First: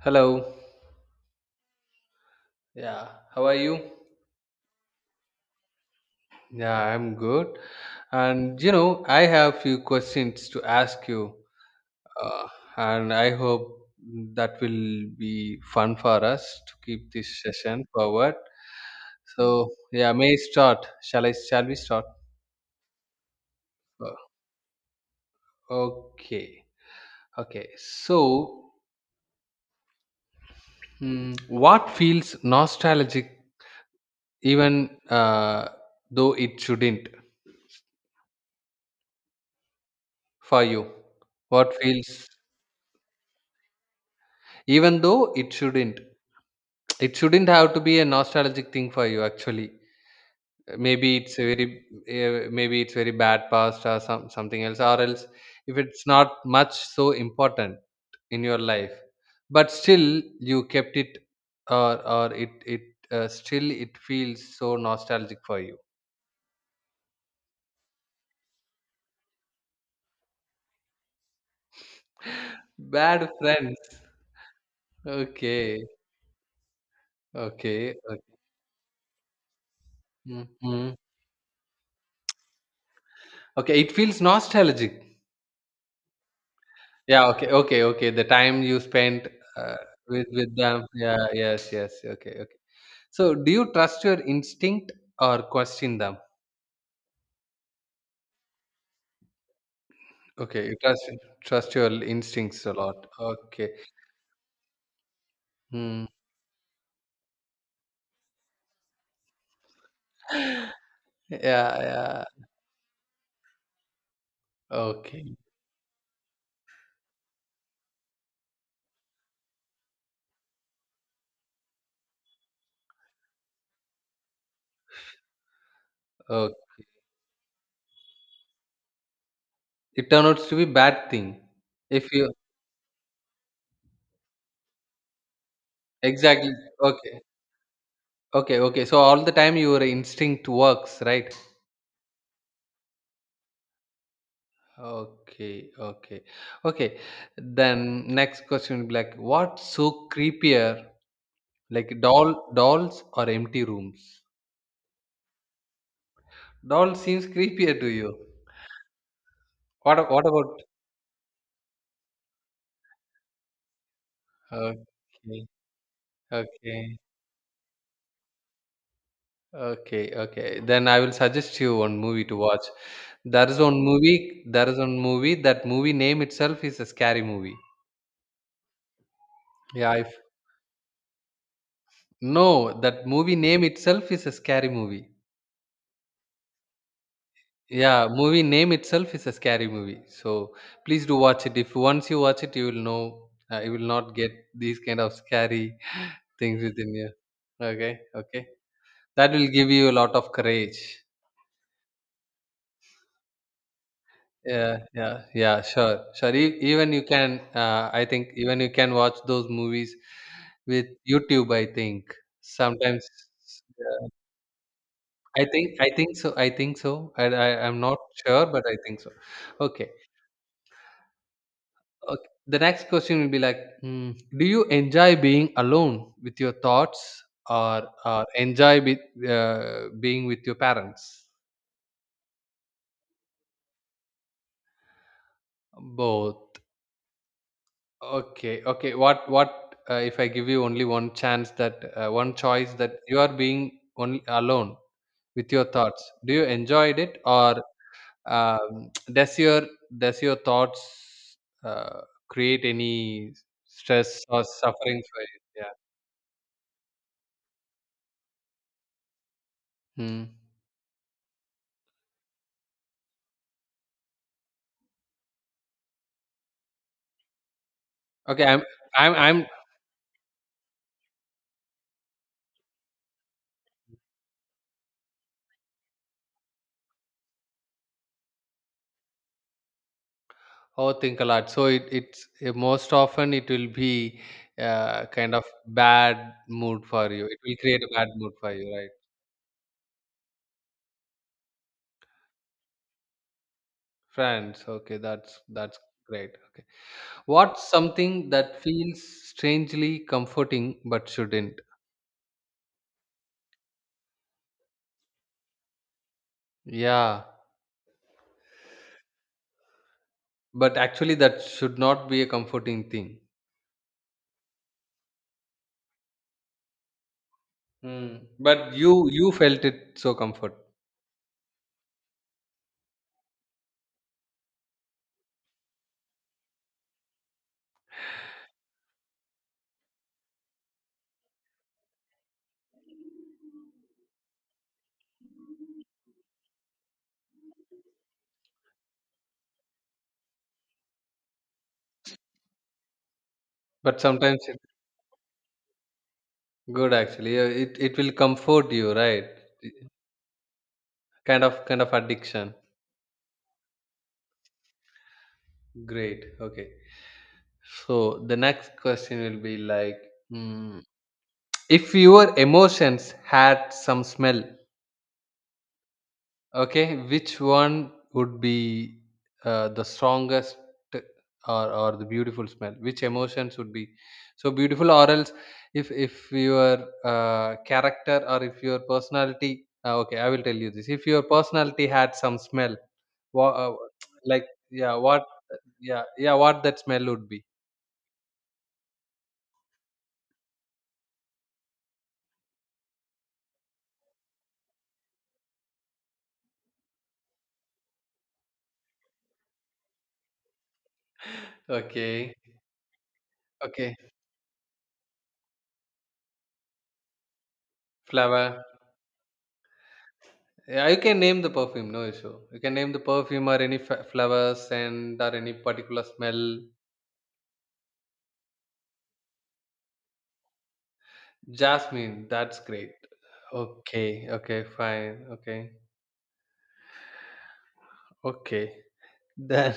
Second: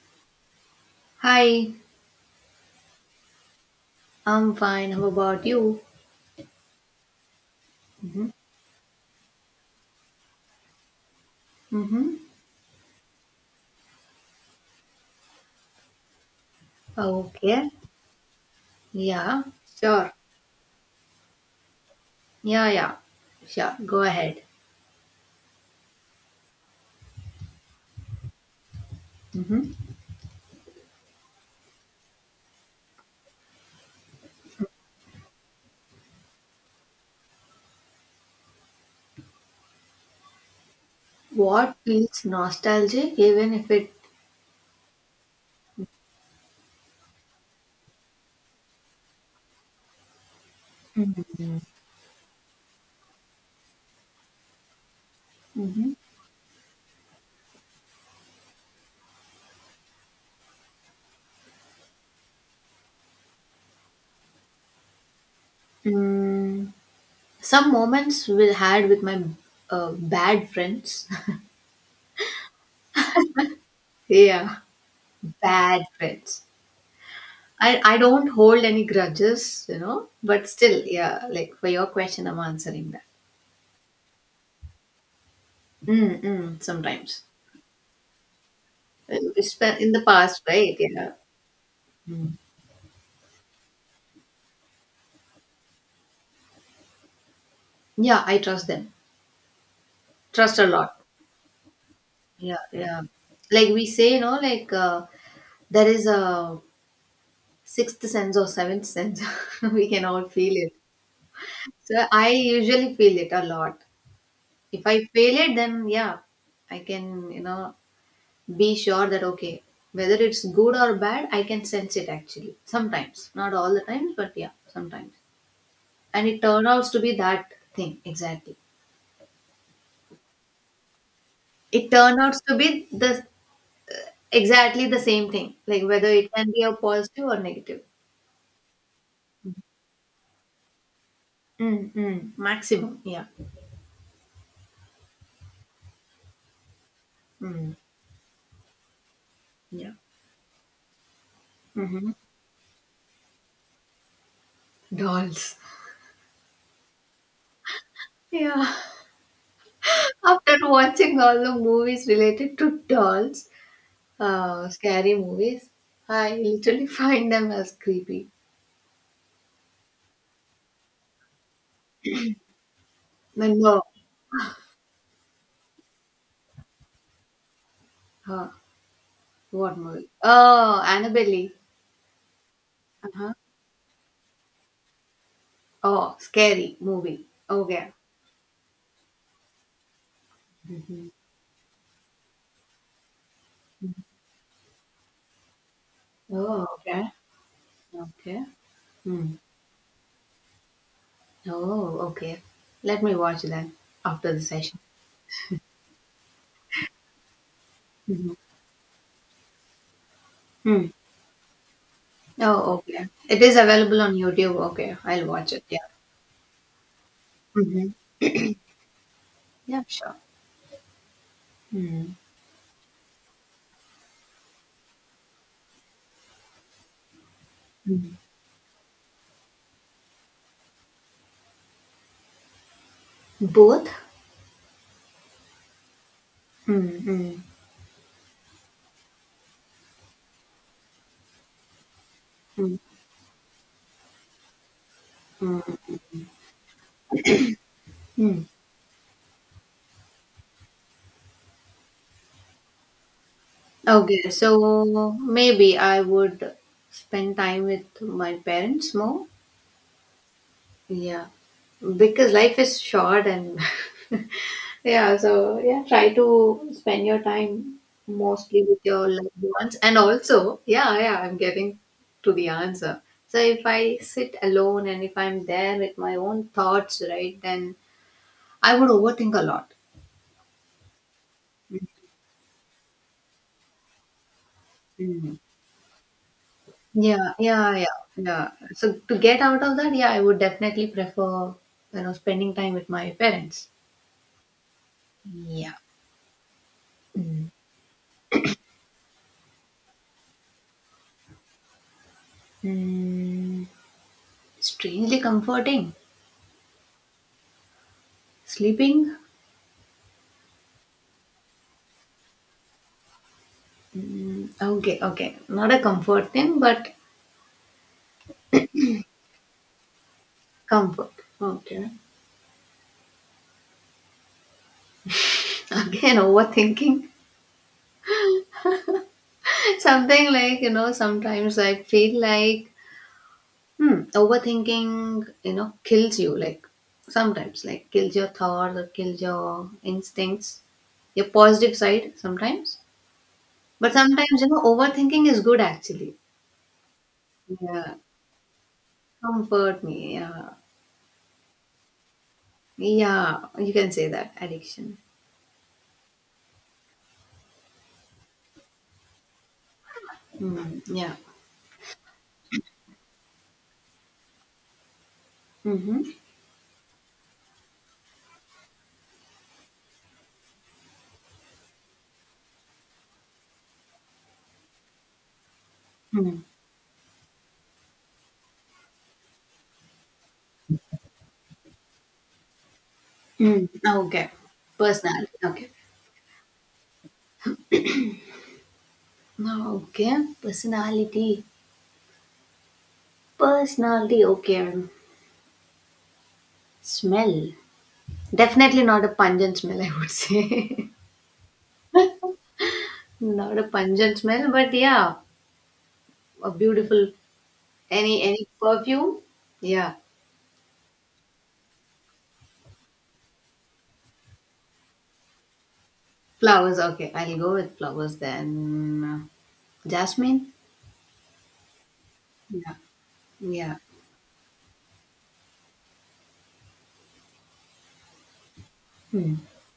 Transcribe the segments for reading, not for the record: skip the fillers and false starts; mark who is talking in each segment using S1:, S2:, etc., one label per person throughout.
S1: Hello.
S2: Hi,
S1: Yeah. How are you?
S2: I'm fine. How about you?
S1: Yeah, I'm good.
S2: Mm-hmm.
S1: And you know, I have few questions to ask you,
S2: Mm-hmm.
S1: uh, and I hope that will be fun for us to keep this
S2: Okay.
S1: session forward.
S2: Yeah,
S1: So
S2: sure.
S1: yeah, may I start? Shall I? Shall we start?
S2: Yeah, yeah. Sure. Go
S1: Uh,
S2: ahead.
S1: Okay. Okay. So,
S2: Mm-hmm.
S1: what feels nostalgic, even though it shouldn't, for you? What
S2: What feels
S1: feels.
S2: nostalgic, even if it.
S1: Even though it shouldn't. It shouldn't have to be a nostalgic thing for you actually. Maybe it's a very maybe it's very bad past or something else or else if
S2: Mm-hmm.
S1: it's not much so important in your life. But still you kept it or it still it feels so nostalgic for you.
S2: Mm, some moments we had with my bad friends.
S1: Bad friends.
S2: Yeah, bad
S1: Okay.
S2: friends. I,
S1: Okay.
S2: I
S1: Okay.
S2: don't hold any grudges, you know, but still,
S1: Mhm.
S2: yeah, like for your question, I'm answering that.
S1: Okay, it feels nostalgic.
S2: Mm-mm, sometimes.
S1: Yeah, okay, okay, okay. The time you spent
S2: It's
S1: uh,
S2: been in the
S1: with
S2: past,
S1: with
S2: right?
S1: them.
S2: Yeah.
S1: Yeah, yes, yes.
S2: Mm.
S1: Okay, okay. So, do you trust your instinct or question them?
S2: Yeah, I trust them. Trust
S1: Okay,
S2: a
S1: you
S2: lot.
S1: trust trust your
S2: Yeah,
S1: instincts a
S2: yeah.
S1: lot.
S2: Like
S1: Okay.
S2: we say, you know, like there
S1: Hmm.
S2: is a sixth sense or seventh sense. We can all feel it.
S1: Yeah,
S2: So
S1: yeah.
S2: I usually feel it a lot. If I feel
S1: Okay.
S2: it, then yeah, I can, you know, be sure that okay, whether it's good or bad, I can sense it actually. Sometimes, not all the times, but yeah, sometimes. And it
S1: Okay.
S2: turns out to be that thing exactly.
S1: It turned out to be bad thing.
S2: It
S1: If
S2: turns
S1: you
S2: out to be the exactly the same thing, like whether it
S1: exactly
S2: can be a
S1: okay,
S2: positive or negative.
S1: okay, okay. So all the time your instinct works, right?
S2: Mm, mm, maximum, yeah.
S1: Okay, okay, okay.
S2: Mm,
S1: Then next question will be like, what's
S2: yeah.
S1: so creepier, like
S2: Hmm.
S1: doll, dolls or empty rooms?
S2: Dolls.
S1: Doll seems creepier to you.
S2: Yeah.
S1: What, a- what
S2: After
S1: about?
S2: watching all the movies related to dolls, scary
S1: Okay,
S2: movies, I literally
S1: okay,
S2: find them as creepy.
S1: okay, okay. Then I will suggest you one movie to watch. There
S2: But
S1: is one
S2: no.
S1: movie. There is one movie. That movie name itself is a scary movie.
S2: Uh, what
S1: Yeah,
S2: movie?
S1: if
S2: Oh, Annabelle.
S1: no, that
S2: Uh-huh.
S1: movie name itself is a scary movie.
S2: Oh, scary movie. Okay.
S1: Yeah, movie name itself is a scary movie. So please
S2: hmm
S1: do watch it. If once you watch it, you will know you will not get these kind of scary things
S2: Oh,
S1: within
S2: okay.
S1: you. Okay,
S2: Okay.
S1: okay. That
S2: Hmm.
S1: will give you a lot of courage.
S2: Oh, okay. Let me watch that after the
S1: Yeah,
S2: session.
S1: yeah, yeah. Sure, sure. E- even you can, I think,
S2: Mhm.
S1: even you can watch those movies with
S2: Hmm.
S1: YouTube. I think
S2: Oh,
S1: sometimes.
S2: okay. It is available
S1: uh,
S2: on YouTube. Okay, I'll watch it.
S1: I
S2: Yeah.
S1: think so. I think so. I'm
S2: hmm
S1: not sure, but I think so.
S2: Yeah,
S1: Okay.
S2: sure. Mm.
S1: Okay. The next question will be like, do you enjoy being alone with your thoughts or,
S2: Hmm.
S1: or enjoy be, being with your parents?
S2: Both?
S1: Both.
S2: Mm. Hmm.
S1: Okay. Okay. What, if I give you only one chance that, one choice
S2: Mm.
S1: that you are being only alone with
S2: Hmm.
S1: your thoughts, do you enjoy it or,
S2: Mm.
S1: does does your thoughts, uh, create any stress
S2: Okay,
S1: or
S2: so
S1: suffering for you? Yeah.
S2: maybe I would spend time with my parents more.
S1: Hmm.
S2: Yeah, because life is short and yeah, so yeah, try to spend your time
S1: Okay, I'm
S2: mostly with your
S1: I'm
S2: loved
S1: I'm
S2: ones. And also, yeah, yeah, I'm getting to the answer. So if I sit alone and if I'm there with my own thoughts, right, then I would overthink a lot.
S1: overthink a lot. So it's most often it will be kind
S2: Mm.
S1: of bad mood for you.
S2: Yeah,
S1: It will
S2: yeah,
S1: create a
S2: yeah,
S1: bad mood
S2: yeah.
S1: for you, right?
S2: So to get out of that, yeah, I would definitely prefer, you know, spending time with my parents.
S1: Friends. Okay, that's
S2: Yeah.
S1: that's great. Okay,
S2: Mm.
S1: what's something that feels strangely comforting but shouldn't?
S2: Mm. Strangely comforting.
S1: Yeah,
S2: Sleeping?
S1: but actually that should not be a comforting thing.
S2: Okay, okay. Not a comfort thing, but
S1: Hmm. But you felt it so comfort.
S2: comfort. Okay. Again, overthinking. Something like, you know, sometimes I feel like, overthinking, you know, kills you. Like, sometimes, like, kills your thoughts or kills your instincts, your positive side sometimes. But
S1: But
S2: sometimes,
S1: sometimes
S2: you
S1: it's
S2: know, overthinking is good actually.
S1: good actually. Yeah, it
S2: Yeah.
S1: will comfort you, right?
S2: Comfort me. Yeah.
S1: Kind of addiction.
S2: Yeah. You can say that. Addiction.
S1: Great. Okay. So the next question will be like, hmm,
S2: Hmm. Yeah.
S1: if your emotions had some smell,
S2: Mm-hmm.
S1: okay, which one would be the strongest or the beautiful smell? Which emotions would be so beautiful, or else if
S2: Hmm.
S1: your character or if your personality, okay, I will tell you this. If your personality had some smell, wha-
S2: Mm,
S1: uh,
S2: okay.
S1: like yeah, what
S2: Personality. Okay.
S1: yeah yeah what that smell would be?
S2: No, okay. Personality. Personality. Okay. Smell. Definitely not a pungent smell, I would say.
S1: Okay,
S2: Not a
S1: okay,
S2: pungent smell, but yeah, a beautiful any
S1: flower.
S2: perfume. Yeah.
S1: Yeah, you can name the perfume, no issue. You can name the perfume or any f- flower scent or any particular smell.
S2: Flowers. Okay, I'll go with flowers then. Jasmine.
S1: Jasmine, that's
S2: Yeah.
S1: great.
S2: Yeah.
S1: Okay, okay, fine. Okay, okay.
S2: Hmm.
S1: Then,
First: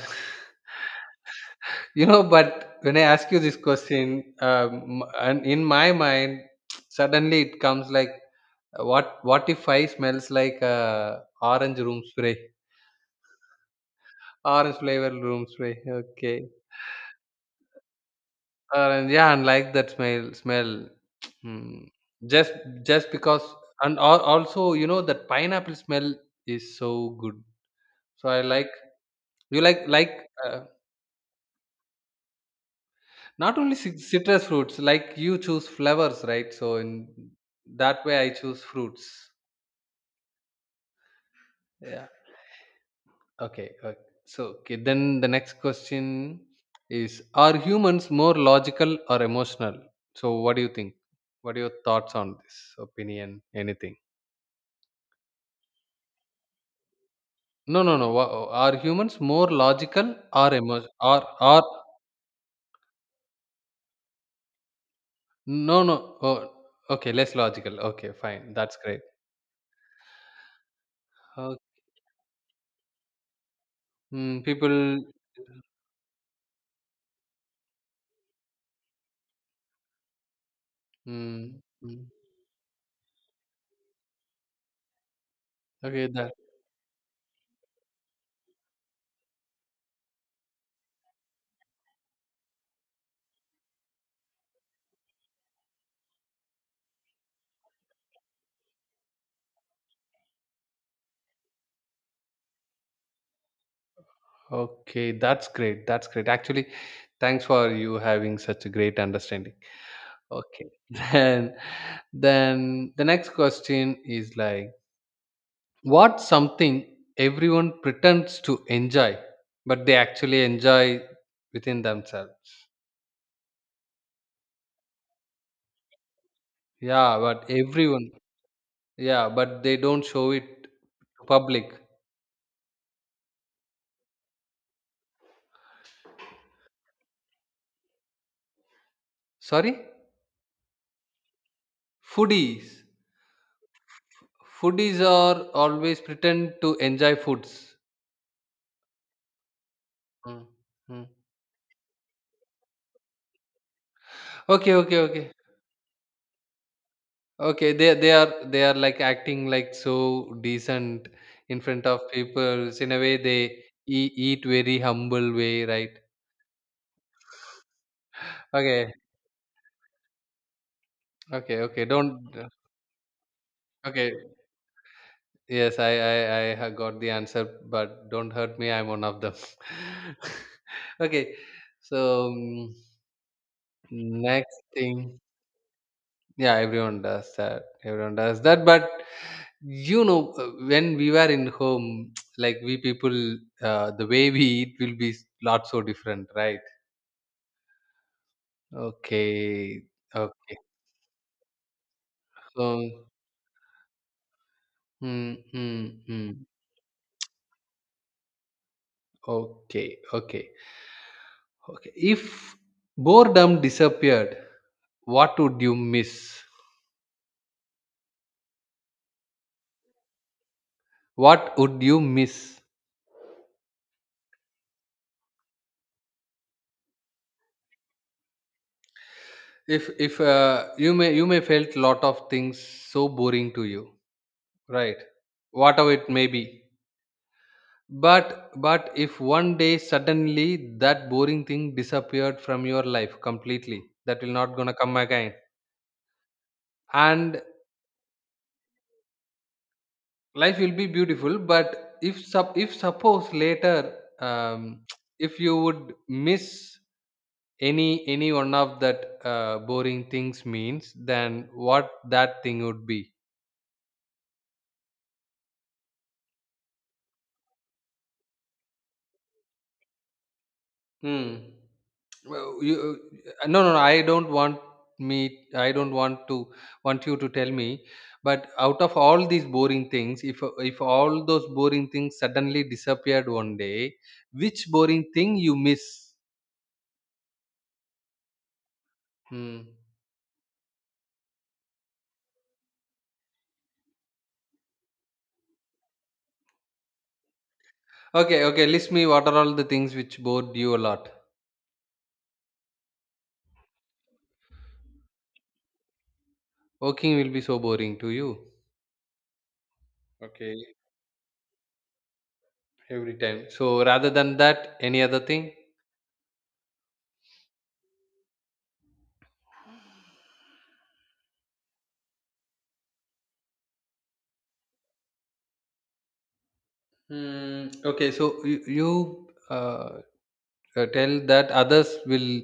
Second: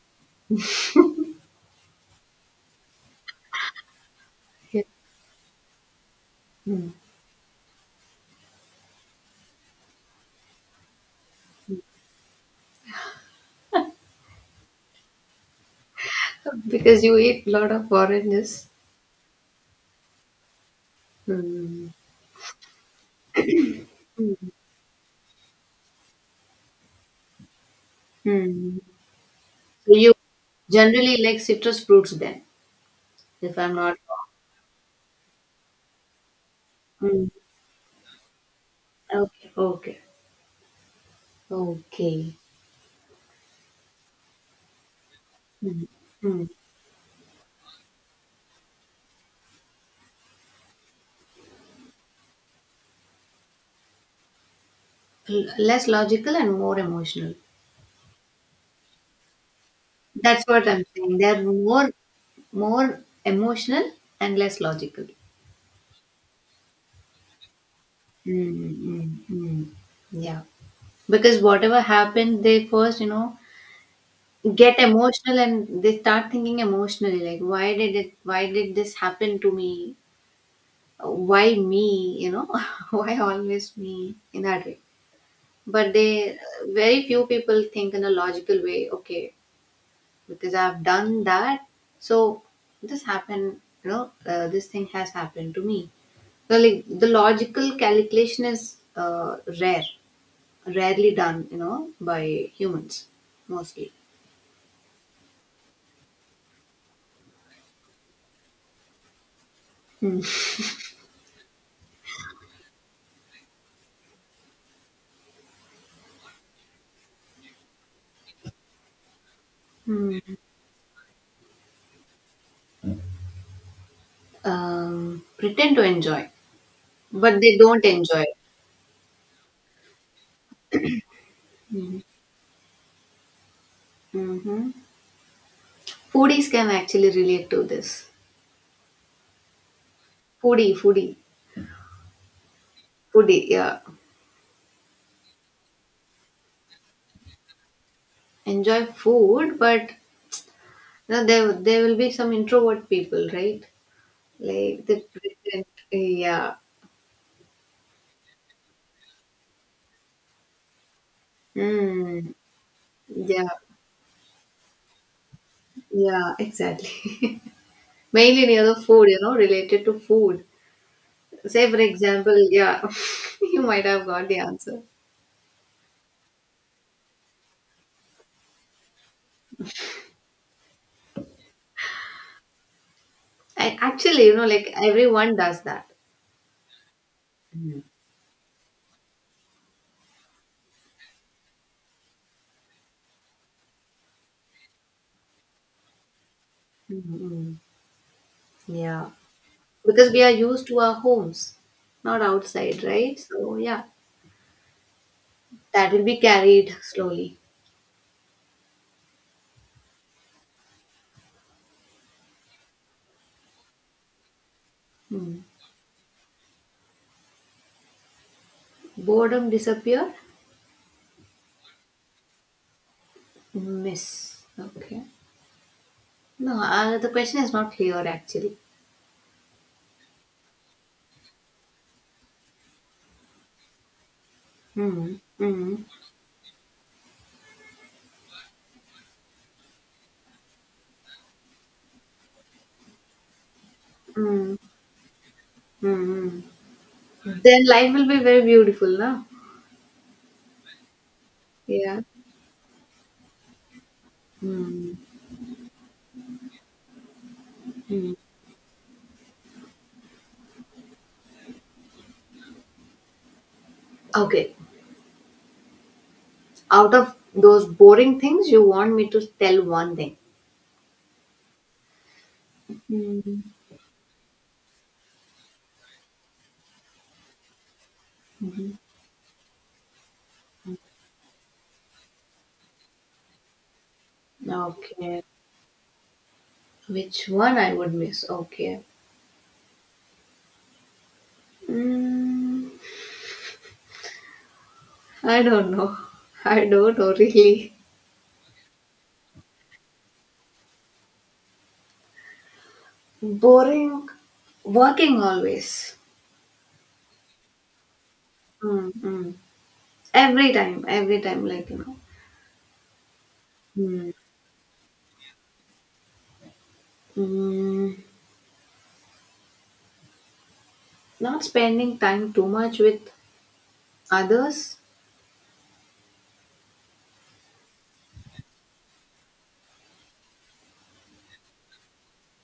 S1: you know, but when I ask you this question,
S2: Yeah.
S1: and in my mind,
S2: Hmm.
S1: suddenly it comes like, what if I smells like orange room spray, orange flavor room spray? Okay,
S2: Because you eat a lot of oranges.
S1: And yeah, and like that smell. Mm.
S2: Hmm.
S1: Just, just because, and al-
S2: Hmm.
S1: also, you know, that pineapple smell is so good. So I like
S2: Hmm.
S1: you
S2: So you
S1: like
S2: generally like citrus fruits then,
S1: not
S2: if
S1: only
S2: I'm not
S1: cit-
S2: wrong.
S1: citrus fruits. Like you choose flowers, right? So
S2: Mm.
S1: in that way, I choose fruits.
S2: Okay, okay,
S1: Yeah.
S2: okay.
S1: Okay. Okay. So okay. Then the next
S2: Mm.
S1: question
S2: Mm.
S1: is: are humans more logical or emotional? So what do you think? What are your thoughts on this opinion? Anything?
S2: Less logical and more emotional.
S1: No, no, no. Wha- are humans more logical
S2: That's
S1: or
S2: what
S1: emo
S2: I'm saying.
S1: Or,
S2: They're
S1: or
S2: more emotional and less logical.
S1: no, no. Oh, okay, less logical. Okay, fine.
S2: Mm,
S1: That's great.
S2: mm, mm. Yeah, because
S1: Uh,
S2: whatever happened, they first, you know, get
S1: people.
S2: emotional and they start thinking emotionally, like why did this happen to me? why
S1: Mm,
S2: me
S1: mm.
S2: you know Why always me, in that way. But
S1: Okay, that.
S2: they, very few people think in a logical way. Okay, because I've done that. So this happened, this thing has happened to me. So like the logical calculation is rarely done, by humans mostly.
S1: Okay, that's great. That's great. Actually, thanks for you having such a great understanding. Okay. Then, then the next question is like, what's something everyone pretends to enjoy, but they
S2: Hmm.
S1: actually enjoy within themselves?
S2: Pretend to enjoy,
S1: Yeah,
S2: but
S1: but
S2: they don't
S1: everyone.
S2: enjoy.
S1: Yeah, but they don't show it to public.
S2: Hmm. hmm Foodies can actually relate to this.
S1: Sorry?
S2: Foodie, foodie,
S1: Foodies.
S2: foodie. Yeah,
S1: Foodies are always pretend to enjoy foods.
S2: enjoy food, but
S1: Mm, mm.
S2: you know, there will be some introvert people, right?
S1: Okay,
S2: Like
S1: okay,
S2: they
S1: okay.
S2: pretend. Yeah.
S1: Okay, they are like acting like so decent in front of
S2: Mm.
S1: people. So, in a way they
S2: Yeah.
S1: e- eat very humble way, right?
S2: Yeah. Exactly. Mainly near the
S1: Okay.
S2: food, you know, related to food.
S1: Okay,
S2: Say for
S1: okay.
S2: example,
S1: Don't
S2: yeah, you might have
S1: okay.
S2: got the answer.
S1: Yes, I ha- got the answer, but don't hurt me. I'm one of them. Okay. So,
S2: I actually, you know,
S1: next
S2: like
S1: thing,
S2: everyone does that.
S1: yeah, everyone does that. Everyone does that. But you know, when we were in home, like we people, the way we eat will be s- lot so different, right?
S2: hmm Yeah,
S1: Okay,
S2: because we are
S1: okay.
S2: used to our homes, not outside,
S1: So,
S2: right? So yeah,
S1: hmm, hmm,
S2: that will be
S1: hmm.
S2: carried slowly.
S1: Okay, okay, okay. If boredom disappeared, what
S2: Hmm.
S1: would you miss?
S2: Boredom disappear?
S1: What would you miss?
S2: Miss. Okay. No, the question is not clear actually.
S1: If you may you may felt lot of things so boring to you. Right.
S2: Mm, mm,
S1: Whatever it may be. But if one day suddenly that boring thing disappeared from your life completely, that will not
S2: mm,
S1: gonna come again.
S2: mm.
S1: And
S2: Then life will be very beautiful, no?
S1: life will be beautiful. But
S2: Yeah.
S1: if sup if suppose later
S2: Mm,
S1: if you would miss
S2: mm.
S1: any one of that boring things means, then what that thing would be?
S2: Okay. Out of those boring things, you want me to tell one thing.
S1: Hmm. Well, you,
S2: Mm,
S1: no, no, no. I don't want me. I don't want to want you to tell me. But
S2: mhm.
S1: out of all these boring things, if all those boring things suddenly disappeared one day, which boring
S2: Okay.
S1: thing you miss?
S2: Which one I would miss? Okay.
S1: Hmm.
S2: Mm, I don't know. I don't know really.
S1: Okay, okay. List me. What are all the things which bored you a lot?
S2: Boring, working always.
S1: Working will be so boring to you.
S2: Mm, mm.
S1: Okay,
S2: Every time, like.
S1: every time. So rather
S2: Mm,
S1: than that, any other thing?
S2: mm. Not spending time too much with others.
S1: Hmm. Okay, so you tell that others will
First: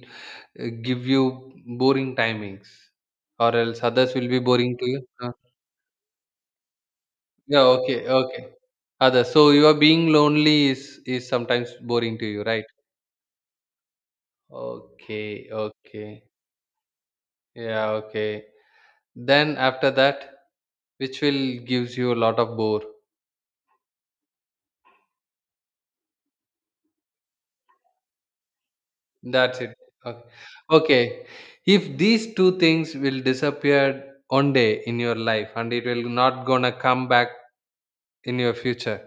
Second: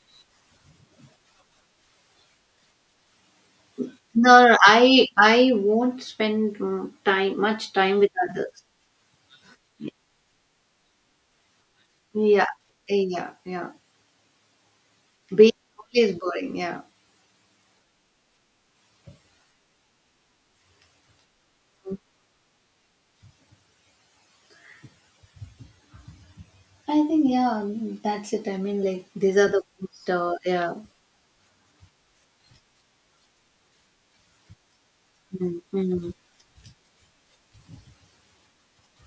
S1: give you boring timings or else others will be
S2: No, no,
S1: boring to you.
S2: I
S1: Uh,
S2: I won't spend mm, time
S1: yeah
S2: much
S1: okay
S2: time with
S1: okay
S2: others.
S1: others so you are being lonely is sometimes boring to you
S2: Yeah,
S1: right
S2: yeah, yeah.
S1: okay
S2: Being always
S1: okay
S2: boring. Yeah,
S1: yeah okay then after that which will gives you a lot of bore
S2: I think yeah, that's it. I mean, like these are
S1: that's
S2: the
S1: it
S2: most.
S1: okay.
S2: Yeah.
S1: Okay if these two things will disappear one day in your life
S2: Mm,
S1: and it will
S2: mm,
S1: not gonna come back in your future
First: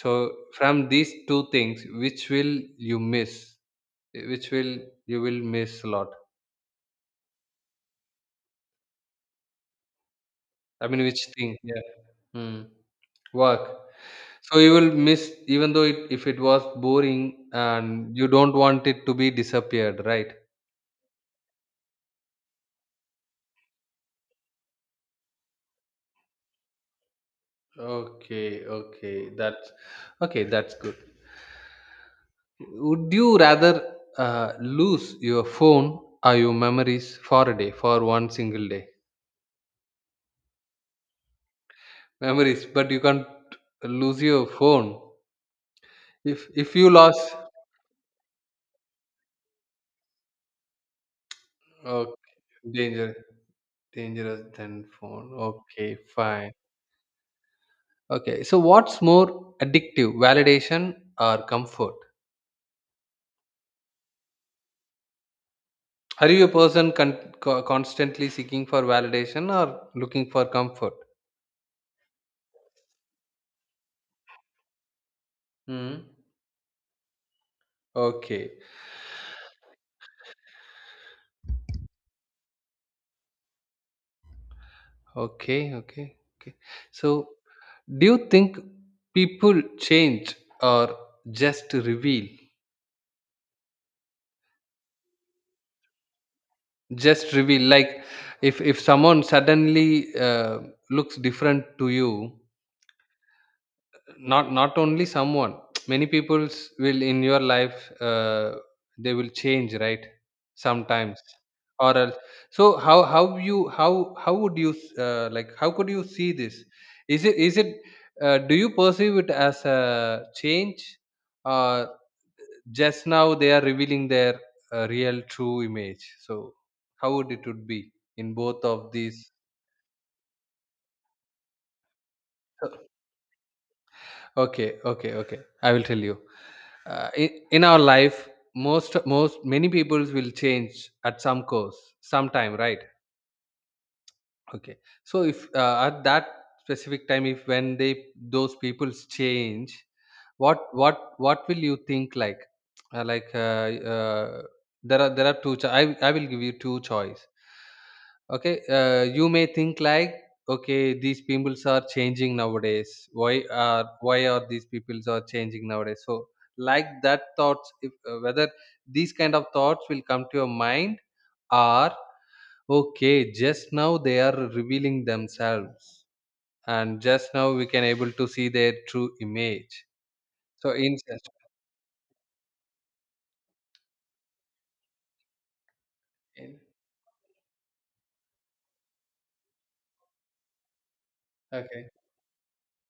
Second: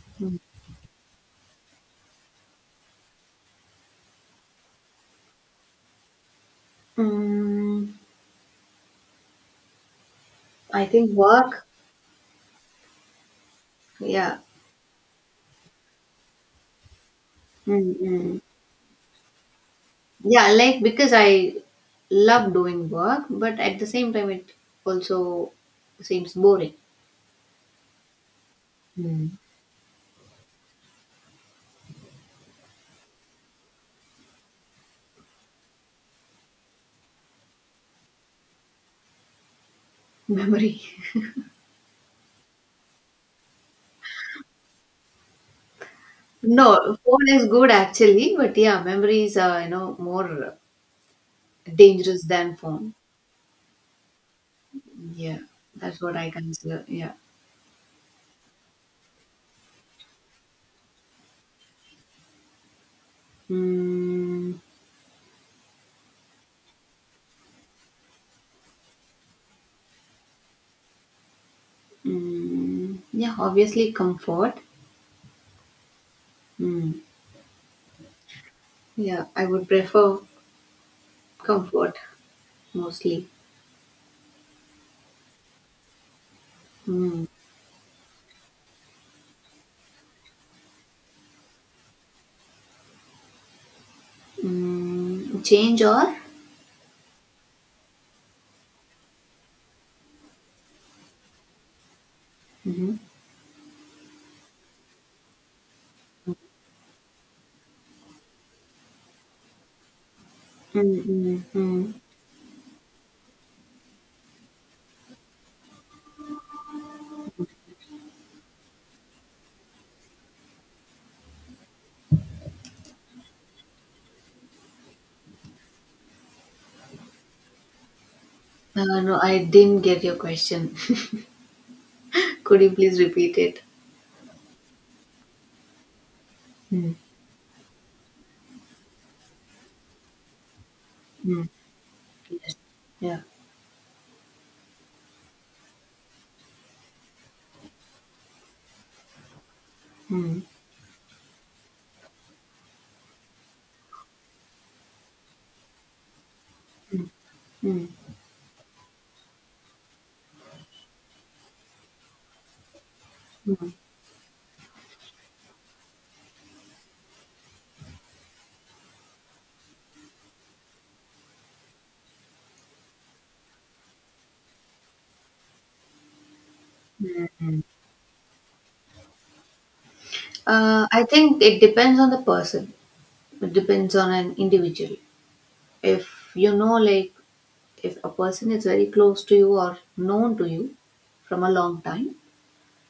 S1: so
S2: mm.
S1: from these two things which will you miss which will you will miss a lot
S2: Mm, I
S1: I mean
S2: think
S1: which thing
S2: work.
S1: yeah. Hmm. Work
S2: Yeah.
S1: so you will miss even though it, if it was boring
S2: Mm,
S1: and you
S2: hmm.
S1: don't want it to be disappeared right
S2: Yeah, like because I love doing work, but at the same time, it also seems boring.
S1: okay okay
S2: Mm.
S1: that's okay that's good would you rather uh, lose your phone or your memories for a day for one single day
S2: Memory.
S1: memories but you can't lose your phone if you
S2: No, phone
S1: lost
S2: is good actually, but yeah, memories are, you know, more dangerous
S1: okay,
S2: than phone.
S1: danger dangerous than phone
S2: Yeah,
S1: okay
S2: that's what I
S1: fine
S2: consider. Yeah.
S1: okay so what's more addictive validation or comfort
S2: Mm,
S1: are you a person constantly seeking for validation or looking for comfort.
S2: mm, yeah, obviously, comfort.
S1: Hmm.
S2: Mm,
S1: Okay.
S2: yeah, I would prefer comfort mostly.
S1: Okay. Okay. Okay.
S2: Mm,
S1: So, do you think people change or just reveal?
S2: mm, change or?
S1: Just reveal like if someone suddenly looks different to you
S2: Mm-hmm.
S1: not not only someone many peoples will in your life they will change right sometimes or
S2: Mm-hmm.
S1: else so how would you like how could you see this is it do you perceive it as a change or just now they are revealing their real true image so how would it would be in both of
S2: Uh,
S1: these
S2: no, I didn't get your question. Could you please repeat it?
S1: okay okay okay I will tell you
S2: Mm,
S1: in our life most many peoples will change at some
S2: mm,
S1: course sometime
S2: yes.
S1: right.
S2: Yeah.
S1: Okay. So if at that specific time, if when they those peoples change,
S2: Mm,
S1: what will you think like? Uh, like uh, uh, there are two. Cho- I will give you two choice.
S2: mm,
S1: Okay. You may think like okay these peoples are changing nowadays.
S2: mm.
S1: Why are these peoples are changing nowadays? So like that thoughts if whether these kind of thoughts will come to your mind or okay, just now they are revealing themselves, and just now we can able to see their true image. So
S2: I
S1: incest,
S2: think it depends on the person. It depends on an individual. If you know, like, if a person is very close to you or known to you from a long
S1: okay,
S2: time,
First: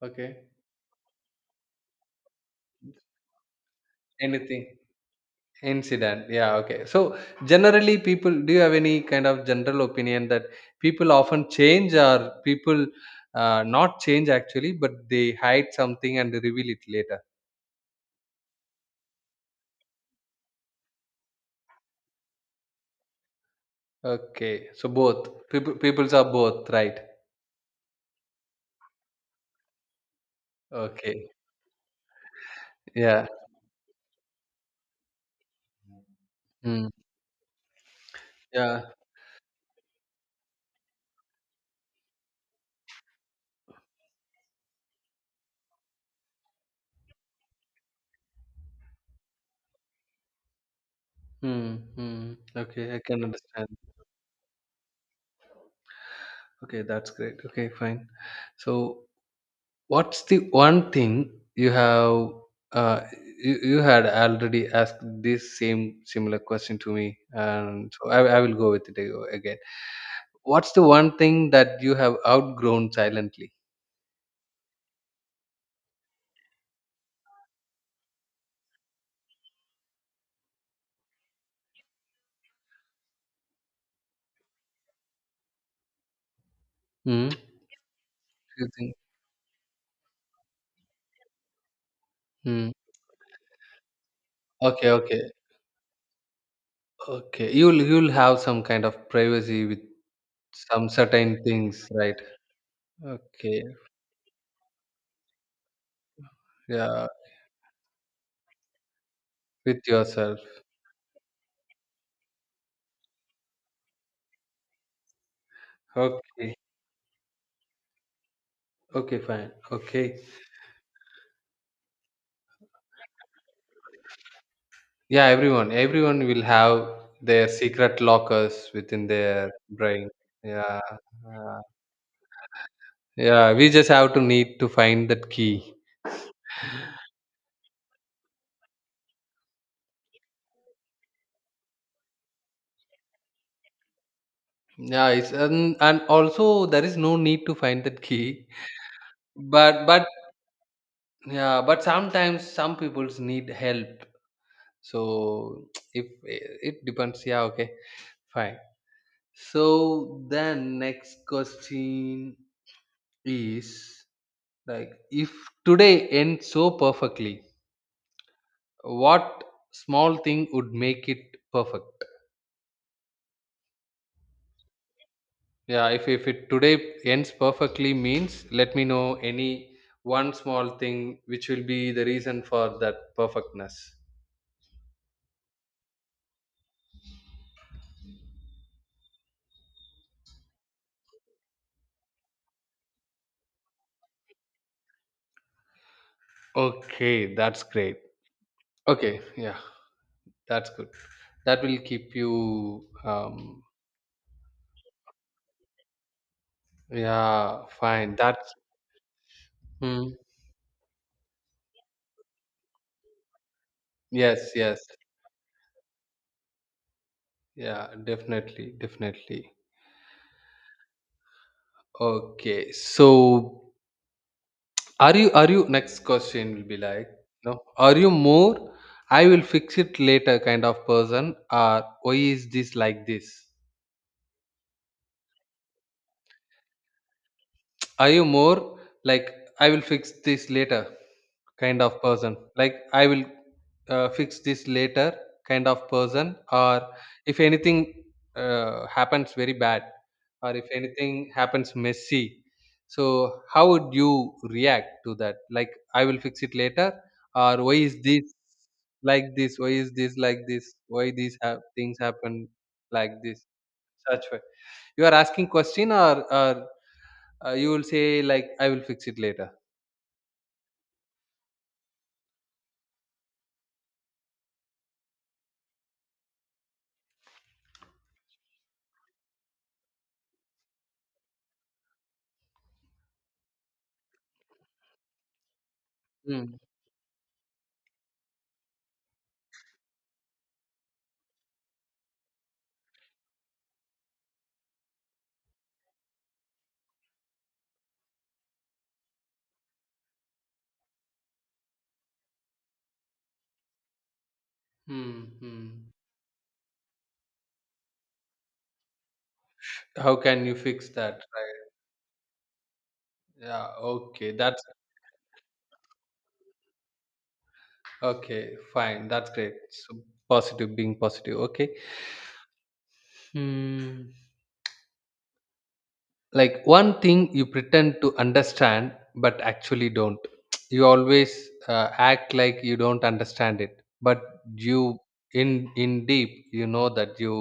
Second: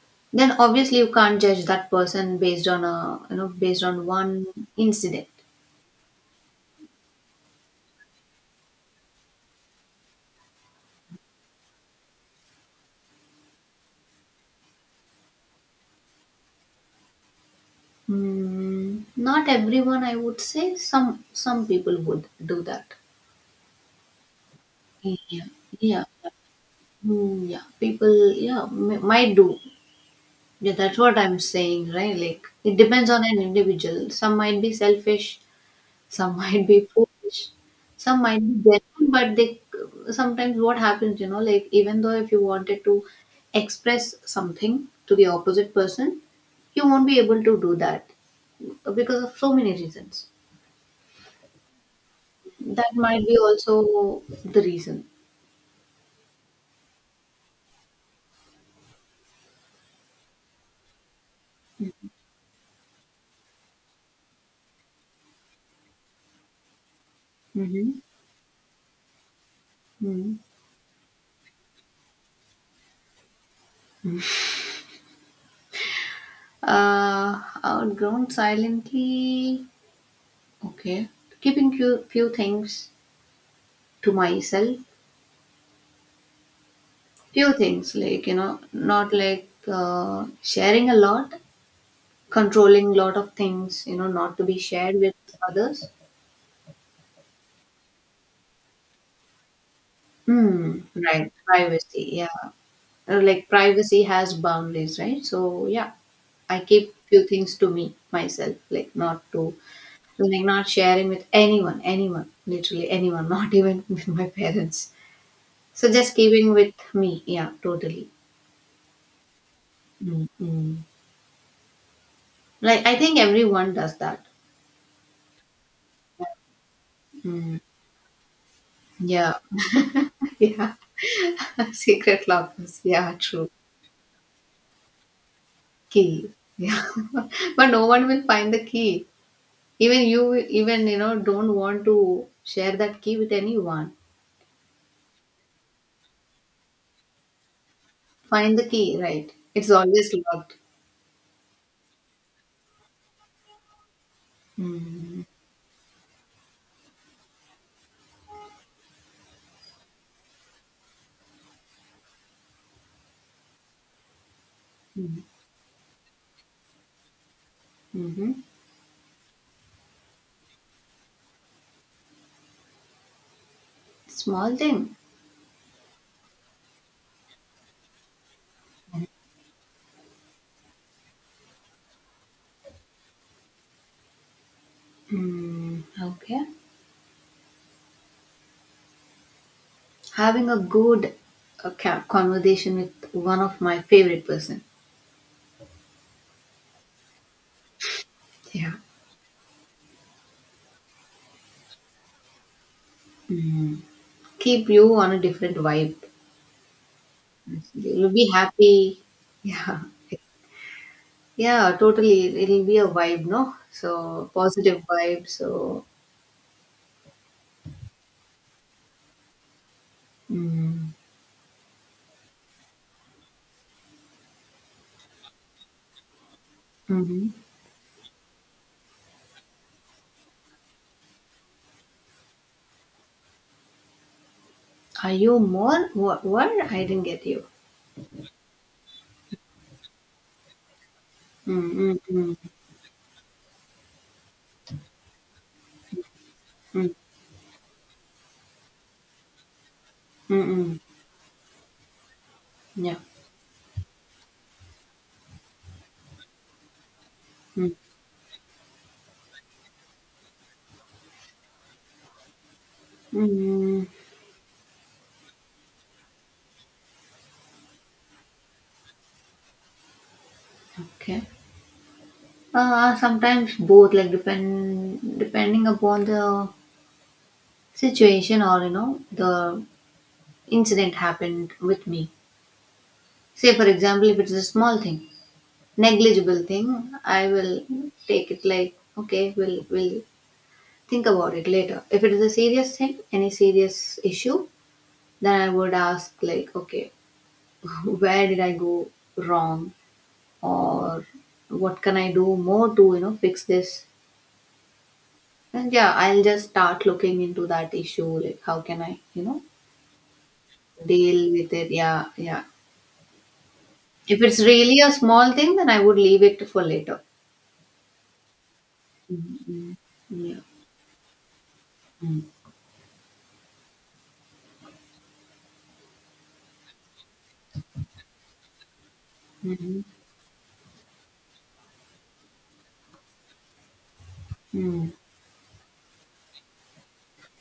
S1: okay.
S2: then obviously you can't judge that person based on a you know based on one
S1: Anything
S2: incident.
S1: incident, yeah, okay. So generally, people, do you have any kind of general opinion that people often change or people not change actually, but they hide something and reveal it later?
S2: Not everyone, I would say. Some people would do that.
S1: Okay, so
S2: Yeah,
S1: both people,
S2: yeah,
S1: peoples are both, right?
S2: yeah. People, yeah, might do. Yeah, that's what
S1: Okay,
S2: I'm saying, right? Like it depends on
S1: yeah,
S2: an individual. Some might be selfish, some might be
S1: mm.
S2: foolish, some might be
S1: Yeah.
S2: genuine. But they, sometimes what happens, you know, like even though if you wanted to express something to the opposite person, you won't be able to do that because of so many reasons.
S1: Hmm. Mm. Okay,
S2: That
S1: I can
S2: might be
S1: understand.
S2: also the reason.
S1: Okay, that's great. Okay, fine. So, what's the one thing you have uh you had already asked this same similar question to me, and
S2: Mm-hmm.
S1: so I will go with it again. What's the one thing that you have outgrown silently?
S2: Outgrown silently. Okay, keeping few things to myself.
S1: Hmm.
S2: Few things like you know,
S1: You think?
S2: not like sharing a lot,
S1: Mm.
S2: controlling lot of things. You know, not to be
S1: Okay,
S2: shared with
S1: okay,
S2: others.
S1: okay. You'll have some kind of privacy with
S2: Hmm.
S1: some
S2: Right.
S1: certain things,
S2: Privacy.
S1: right?
S2: Yeah. Like
S1: Okay,
S2: privacy has boundaries, right? So yeah, I keep
S1: yeah,
S2: few things to me myself,
S1: with yourself.
S2: like not sharing with anyone, anyone, literally anyone, not even with my parents. So just keeping
S1: Okay.
S2: with me. Yeah, totally.
S1: Okay, fine. Okay.
S2: Mm, mm. Like I think everyone does that.
S1: Yeah, everyone, everyone will have their
S2: Mm.
S1: secret lockers within
S2: Yeah,
S1: their brain.
S2: yeah.
S1: Yeah. Yeah,
S2: Secret lockers. Yeah, true.
S1: yeah, we just have to need to find that key.
S2: Key. Yeah, but no one will find the key. Even you, don't want to share that key with anyone.
S1: Yeah, it's and also there is no need to find that key.
S2: Find the key, right? It's
S1: But
S2: always locked.
S1: yeah, but sometimes some people's need help.
S2: Mm.
S1: So if it depends, yeah, okay, fine. So then next question is like
S2: Mm.
S1: if today ends so perfectly,
S2: Mm-hmm.
S1: what small thing would make it perfect?
S2: Small thing.
S1: Yeah, if it today ends perfectly means let me know any one small thing which will be the reason for that perfectness.
S2: Okay. Having a good conversation with one of my favorite person.
S1: Okay, that's great.
S2: Yeah.
S1: Okay, yeah, that's good. That will keep you
S2: Mm. Keep you on a different vibe.
S1: yeah,
S2: You'll
S1: fine,
S2: be
S1: that's
S2: happy. Yeah.
S1: hmm.
S2: Yeah, totally. It'll be a vibe, no? So,
S1: Yes, yes,
S2: positive vibe. So,
S1: yeah, definitely, definitely.
S2: mm.
S1: Okay, so are you next question will be like
S2: hmm
S1: no, are you more, I will fix it later kind of person, or why is this like this?
S2: are you more? What, what? I didn't get you.
S1: Are you more like I will fix this later
S2: Mm,
S1: kind
S2: mm,
S1: of
S2: mm,
S1: person? Like I will fix this later kind of person, or
S2: mm,
S1: if anything happens very bad,
S2: mm,
S1: or if
S2: mm.
S1: anything happens messy,
S2: Yeah.
S1: so how would you react to that? Like I will fix it later, or why
S2: Mm.
S1: is this like this? Why is this like this? Why these things happen like this?
S2: Mm.
S1: Such way you are asking question or you will say like, "I will fix it later."
S2: Okay. Sometimes both, like depending upon the situation or you know the incident happened with me. Say, for example, if it's a small thing, negligible
S1: Mm.
S2: thing, I will take it like, okay, we'll think about it later. If it is a serious thing, any serious issue, then I would ask, like, okay, where did I go wrong? Or what can I do more to, you know, fix this?
S1: Mm.
S2: And
S1: Mm.
S2: yeah, I'll just start looking into that issue, like, how can I, you know,
S1: How can you fix that?
S2: deal with
S1: Right?
S2: it? Yeah, yeah.
S1: Yeah.
S2: If
S1: Okay.
S2: it's
S1: That's
S2: really a small thing, then I would leave it for later.
S1: okay. Fine. That's great.
S2: Mm,
S1: So
S2: mm,
S1: positive, being positive. Okay.
S2: yeah.
S1: Mm. Like one thing you pretend to understand but
S2: Mhm.
S1: actually don't. You always act like you don't understand it, but
S2: Mm.
S1: you in in deep you know that you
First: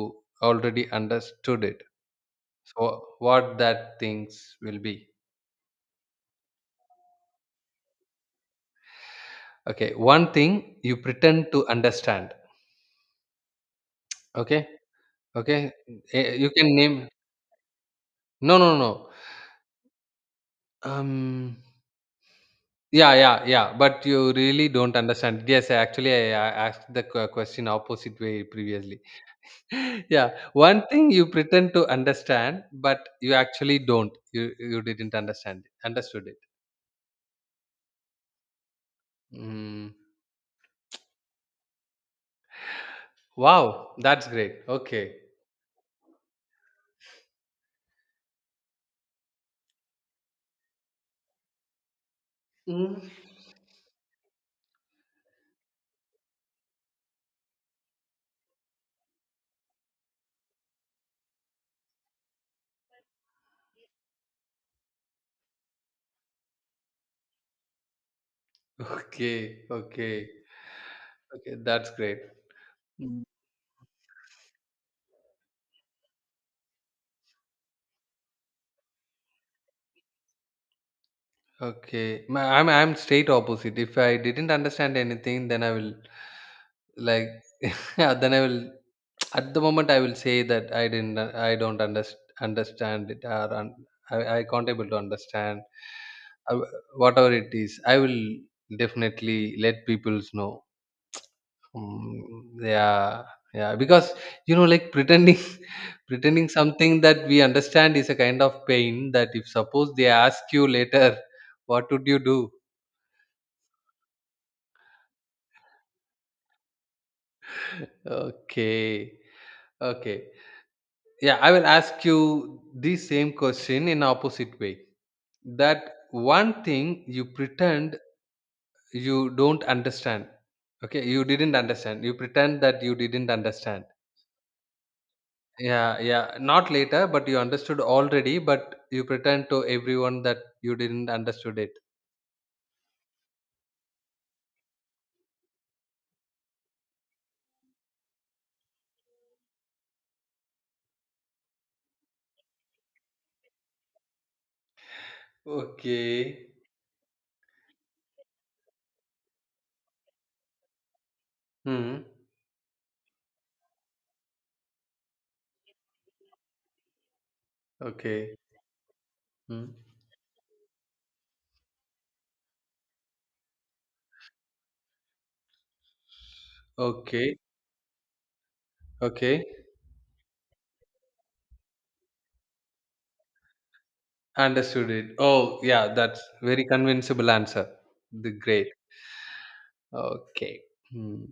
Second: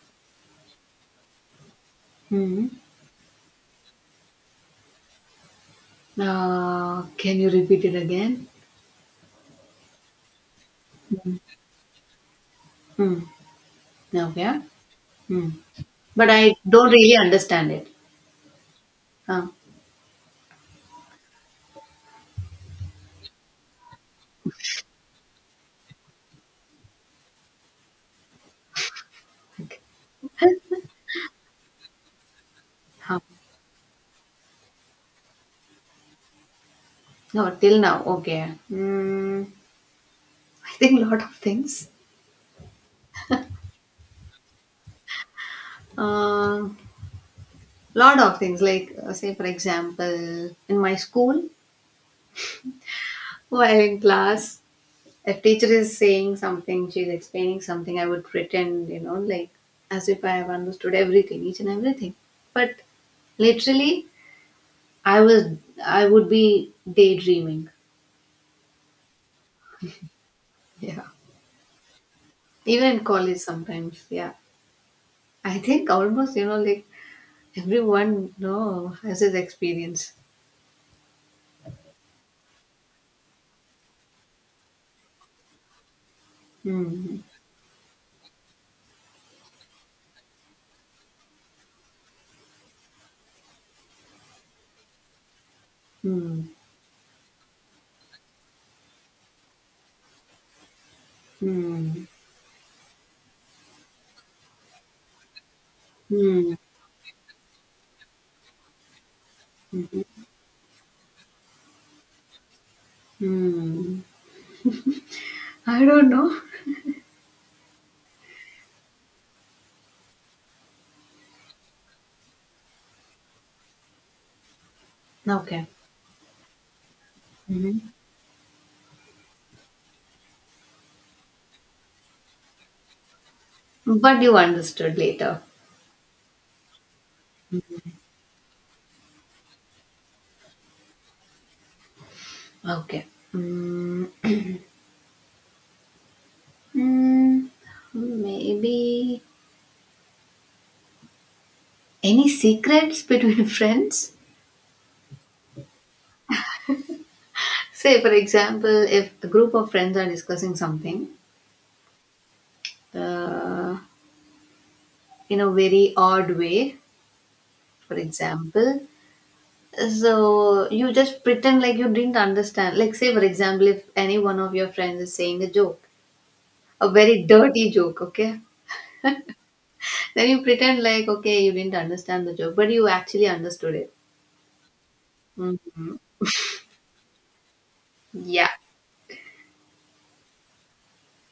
S1: already understood it.
S2: Mm.
S1: So what that things will be.
S2: Can you repeat it again?
S1: Okay, one thing you pretend to understand.
S2: Mm. Okay.
S1: Okay,
S2: Mm.
S1: okay,
S2: But
S1: eh, you
S2: I
S1: can
S2: don't
S1: name.
S2: really understand it.
S1: No, no, no.
S2: Uh,
S1: Um, yeah, yeah, yeah. But you really don't understand. Yes, I actually I asked the question opposite way previously.
S2: okay.
S1: Yeah, one thing you pretend to understand, but
S2: Huh.
S1: you actually don't. You didn't understand it. Understood it.
S2: No, till now. Okay. Mm.
S1: Mm.
S2: I think lot of things.
S1: Wow, that's great. Okay.
S2: Uh, Lot of things. Like, say, for example, in my school,
S1: Mm.
S2: while in class, if teacher is saying something, she's explaining something, I would pretend, you know, like as if I have understood everything, each and everything. But literally I was I would be daydreaming.
S1: Okay, okay,
S2: Yeah.
S1: okay. That's great.
S2: Even in college sometimes, yeah. I think almost, you know, like everyone you know has his experience.
S1: Okay, I'm straight opposite. If I didn't understand anything, then I will
S2: Hmm.
S1: like yeah, then I will at the moment I will say that I didn't I don't understand it or I can't able to understand
S2: Hmm.
S1: uh, whatever it is. I will definitely let people know.
S2: Hmm.
S1: Mm, yeah, yeah. Because you know, like pretending, pretending
S2: Hmm.
S1: something that we understand is a kind of pain. That if suppose they ask you later, what would you do?
S2: Hmm. I don't know.
S1: Okay, okay. Yeah, I will ask you the same question in opposite way.
S2: Okay.
S1: That one thing you
S2: hmm
S1: pretend you don't understand. Okay, you didn't understand. You pretend that you didn't understand.
S2: But you understood later.
S1: Yeah, yeah. Not later, but you understood already, but you pretend to everyone that you didn't understood it.
S2: Okay. Hmm. Hmm. Maybe any secrets between friends?
S1: Okay.
S2: Say, for example, if a group of friends are discussing something
S1: Hmm.
S2: uh, in a very odd way, for
S1: Okay.
S2: example.
S1: Hmm.
S2: So you just pretend like you didn't understand. Like, say for example, if any one of your friends is saying a joke, a very
S1: Okay.
S2: dirty joke, okay,
S1: Okay.
S2: then you pretend like okay, you didn't understand the joke, but you actually understood it.
S1: Understood it. Oh, yeah.
S2: Hmm.
S1: That's very convincible answer. The
S2: Yeah.
S1: great. Okay. Hmm.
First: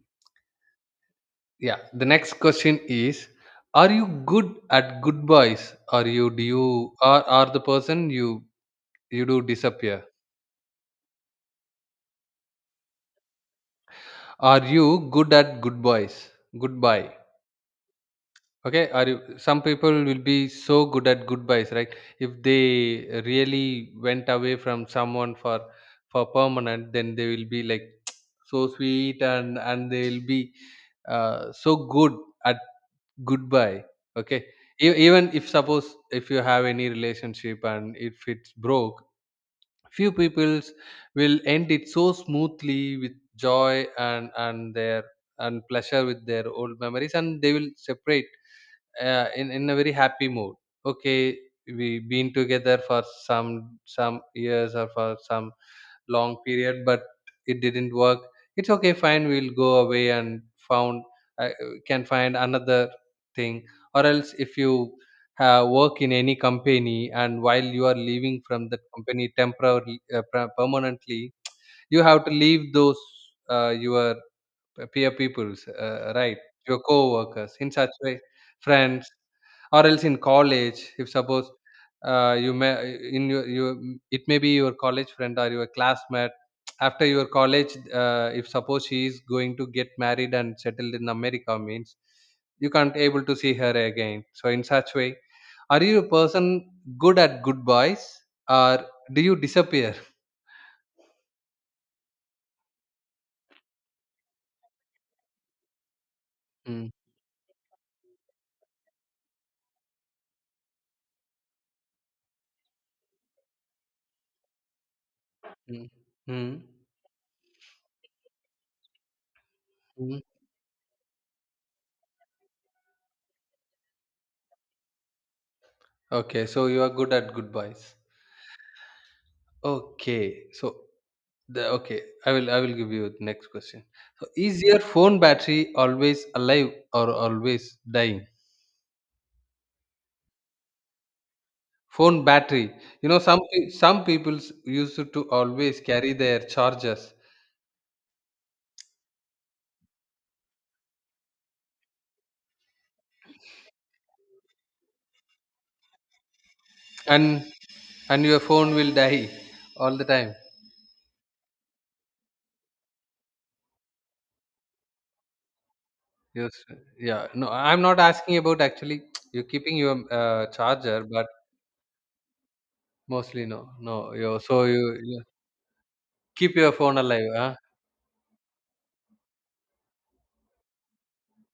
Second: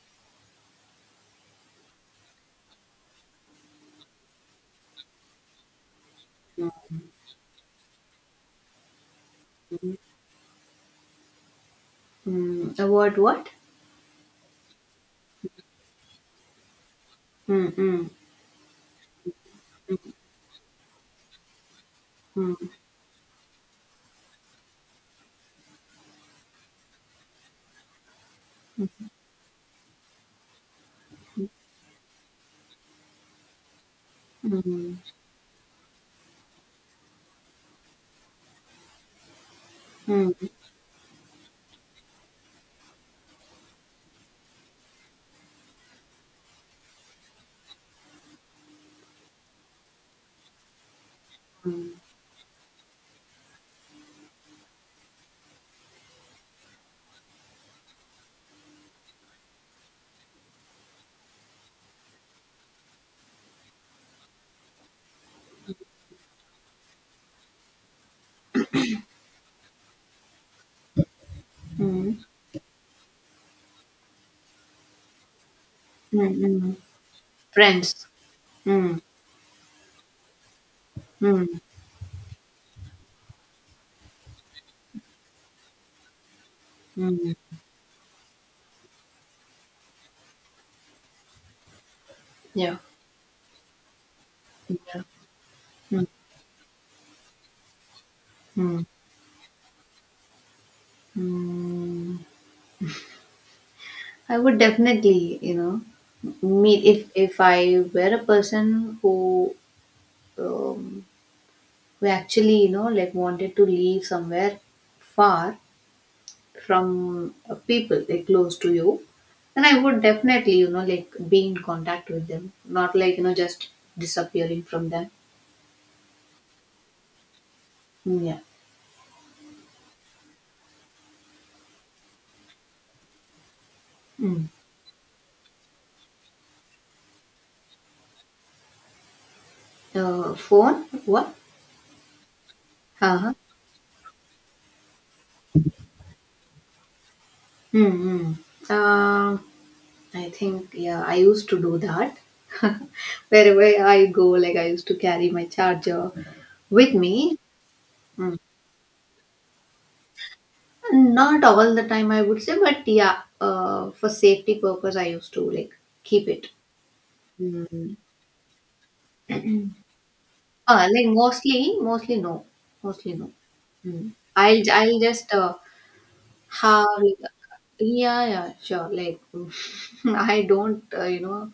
S1: Yeah. The next question is: are you good at goodbyes? Are you do you are the person you you do disappear?
S2: What, what?
S1: Are you good at goodbyes? Goodbye.
S2: Mm-mm.
S1: Okay, are you, some people will be so good at goodbyes, right? If
S2: Mm-mm.
S1: they really went away from someone for permanent, then they will be like so sweet and they'll be so good at goodbye. Okay,
S2: Mm-mm.
S1: even if suppose if you have any relationship and if it's broke, few peoples will end it so smoothly with joy and their and pleasure with their old memories, and they will separate in a very happy mood. Okay, we
S2: Mm-mm.
S1: been together for some years or for some long period, but it didn't work. It's okay, fine, we'll go away and found uh, can find another thing, or else if you work in any company, and while you are leaving from that company temporarily permanently, you
S2: Mm-mm.
S1: have to leave those your peer peoples right,
S2: Mm-mm.
S1: your co-workers in such
S2: Friends.
S1: way,
S2: Mm-mm.
S1: friends, or else in college if suppose you may in your you it may be your college friend or your classmate after your
S2: Mm-mm.
S1: college, if suppose she is going to get married and settled in America means you
S2: Yeah.
S1: can't able to see her again. So in such
S2: Yeah.
S1: way, are you
S2: Mm-hmm.
S1: a person good at goodbyes, or
S2: Hmm.
S1: do you disappear?
S2: Mm. I would definitely, you know, meet
S1: Mm,
S2: if I were a person who um, who actually, you know, like wanted to leave somewhere far
S1: mm, mm,
S2: from people like close to you, then I would
S1: mm.
S2: definitely, you know, like be in contact with them, not like just disappearing from them.
S1: Okay, so you are good at goodbyes.
S2: Mm, yeah.
S1: Okay, so the, okay, I will give you the next question. So,
S2: Mm.
S1: is your phone battery always alive or always dying?
S2: Phone? What?
S1: Phone battery. You
S2: Uh
S1: know,
S2: huh.
S1: some people used to always carry their chargers,
S2: Mm-hmm. I think, yeah, I used to do that. Wherever I go, like I used to carry my charger with
S1: and
S2: me.
S1: and
S2: Mm.
S1: your phone will die all the time.
S2: Not all the time, I would say, but yeah, for safety purpose, I used to like keep it.
S1: Yes, yeah. No, I'm
S2: Mm.
S1: not asking about actually you keeping your
S2: Uh,
S1: charger,
S2: like
S1: but
S2: mostly, mostly no, mostly no.
S1: mostly no,
S2: Mm.
S1: no. You
S2: I'll
S1: so you,
S2: I'll
S1: you
S2: just
S1: keep your
S2: have
S1: phone
S2: like,
S1: alive, huh?
S2: yeah, yeah, sure, like I don't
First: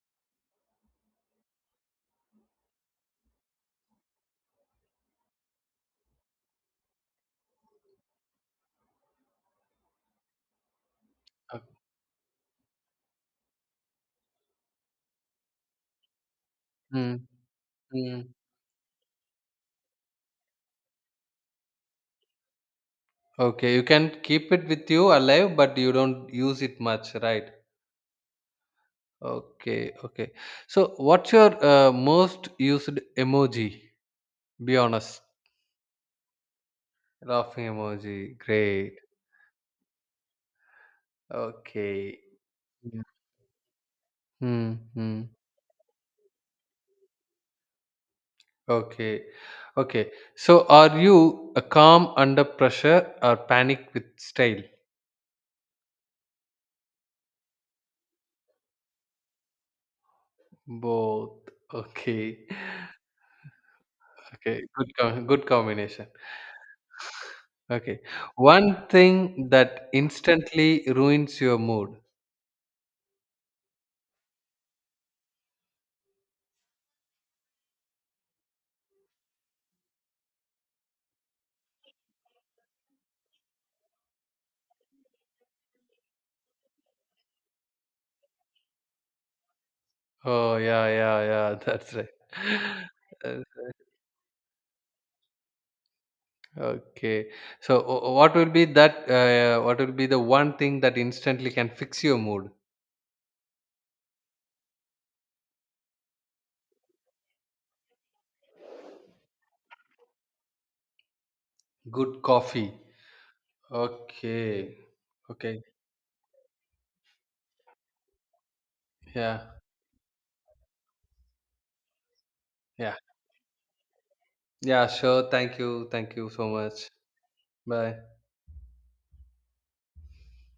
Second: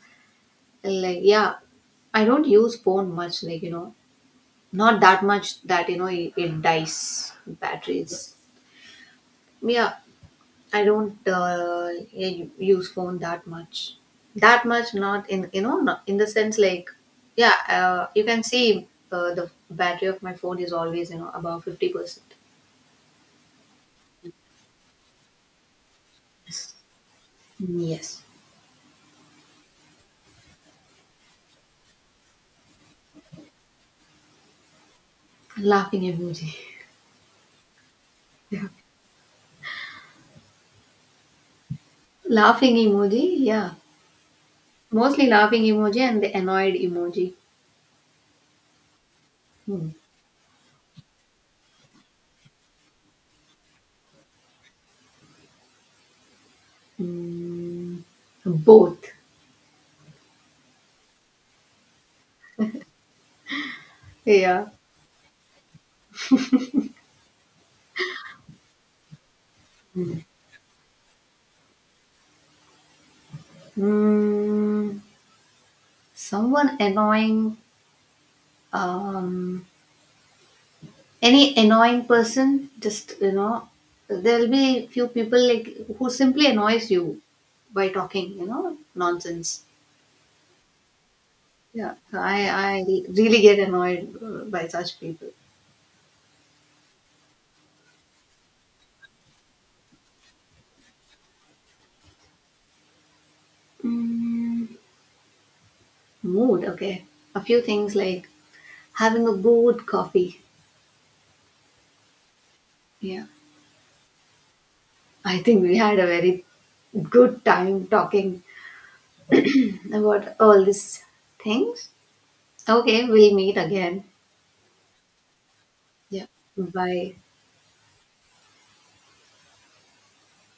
S2: like yeah, I don't use phone much, like not that much that it dies batteries, yeah. I don't yeah, use phone that much, that much, not in the sense, like yeah, you
S1: Mm.
S2: can see the battery of my phone is always about 50%.
S1: Okay, you can keep it with you alive, but you don't use it much, right?
S2: Yes.
S1: Okay, okay. So, what's your most used emoji? Be honest.
S2: Laughing emoji.
S1: Laughing emoji.
S2: Yeah.
S1: Great. Okay.
S2: Laughing
S1: Yeah.
S2: emoji. Yeah.
S1: Hmm.
S2: Mostly
S1: Hmm.
S2: laughing emoji and the annoyed emoji.
S1: Okay.
S2: Hmm.
S1: Okay. So, are you a calm under pressure or panic with style?
S2: Mm, both,
S1: Both. Okay. Okay.
S2: yeah.
S1: Good. Good combination. Okay. One thing that instantly ruins your mood.
S2: Mm. Someone annoying, um, any annoying person, just you know, there'll be few people like who simply annoys you by talking, you know, nonsense.
S1: Oh, yeah, yeah, yeah. That's
S2: Yeah,
S1: right.
S2: I really
S1: Uh,
S2: get annoyed by such people.
S1: okay. So, what will be that? What will be the one thing that instantly can fix your mood?
S2: Mm, mood, okay. A few things like having a good coffee.
S1: Good coffee.
S2: Yeah,
S1: Okay.
S2: I
S1: Okay.
S2: think we had a very good time talking
S1: Yeah.
S2: about all these things.
S1: Yeah.
S2: Okay, we'll meet again.
S1: Yeah. Sure. Thank you. Thank
S2: Yeah,
S1: you so much.
S2: bye.
S1: Bye.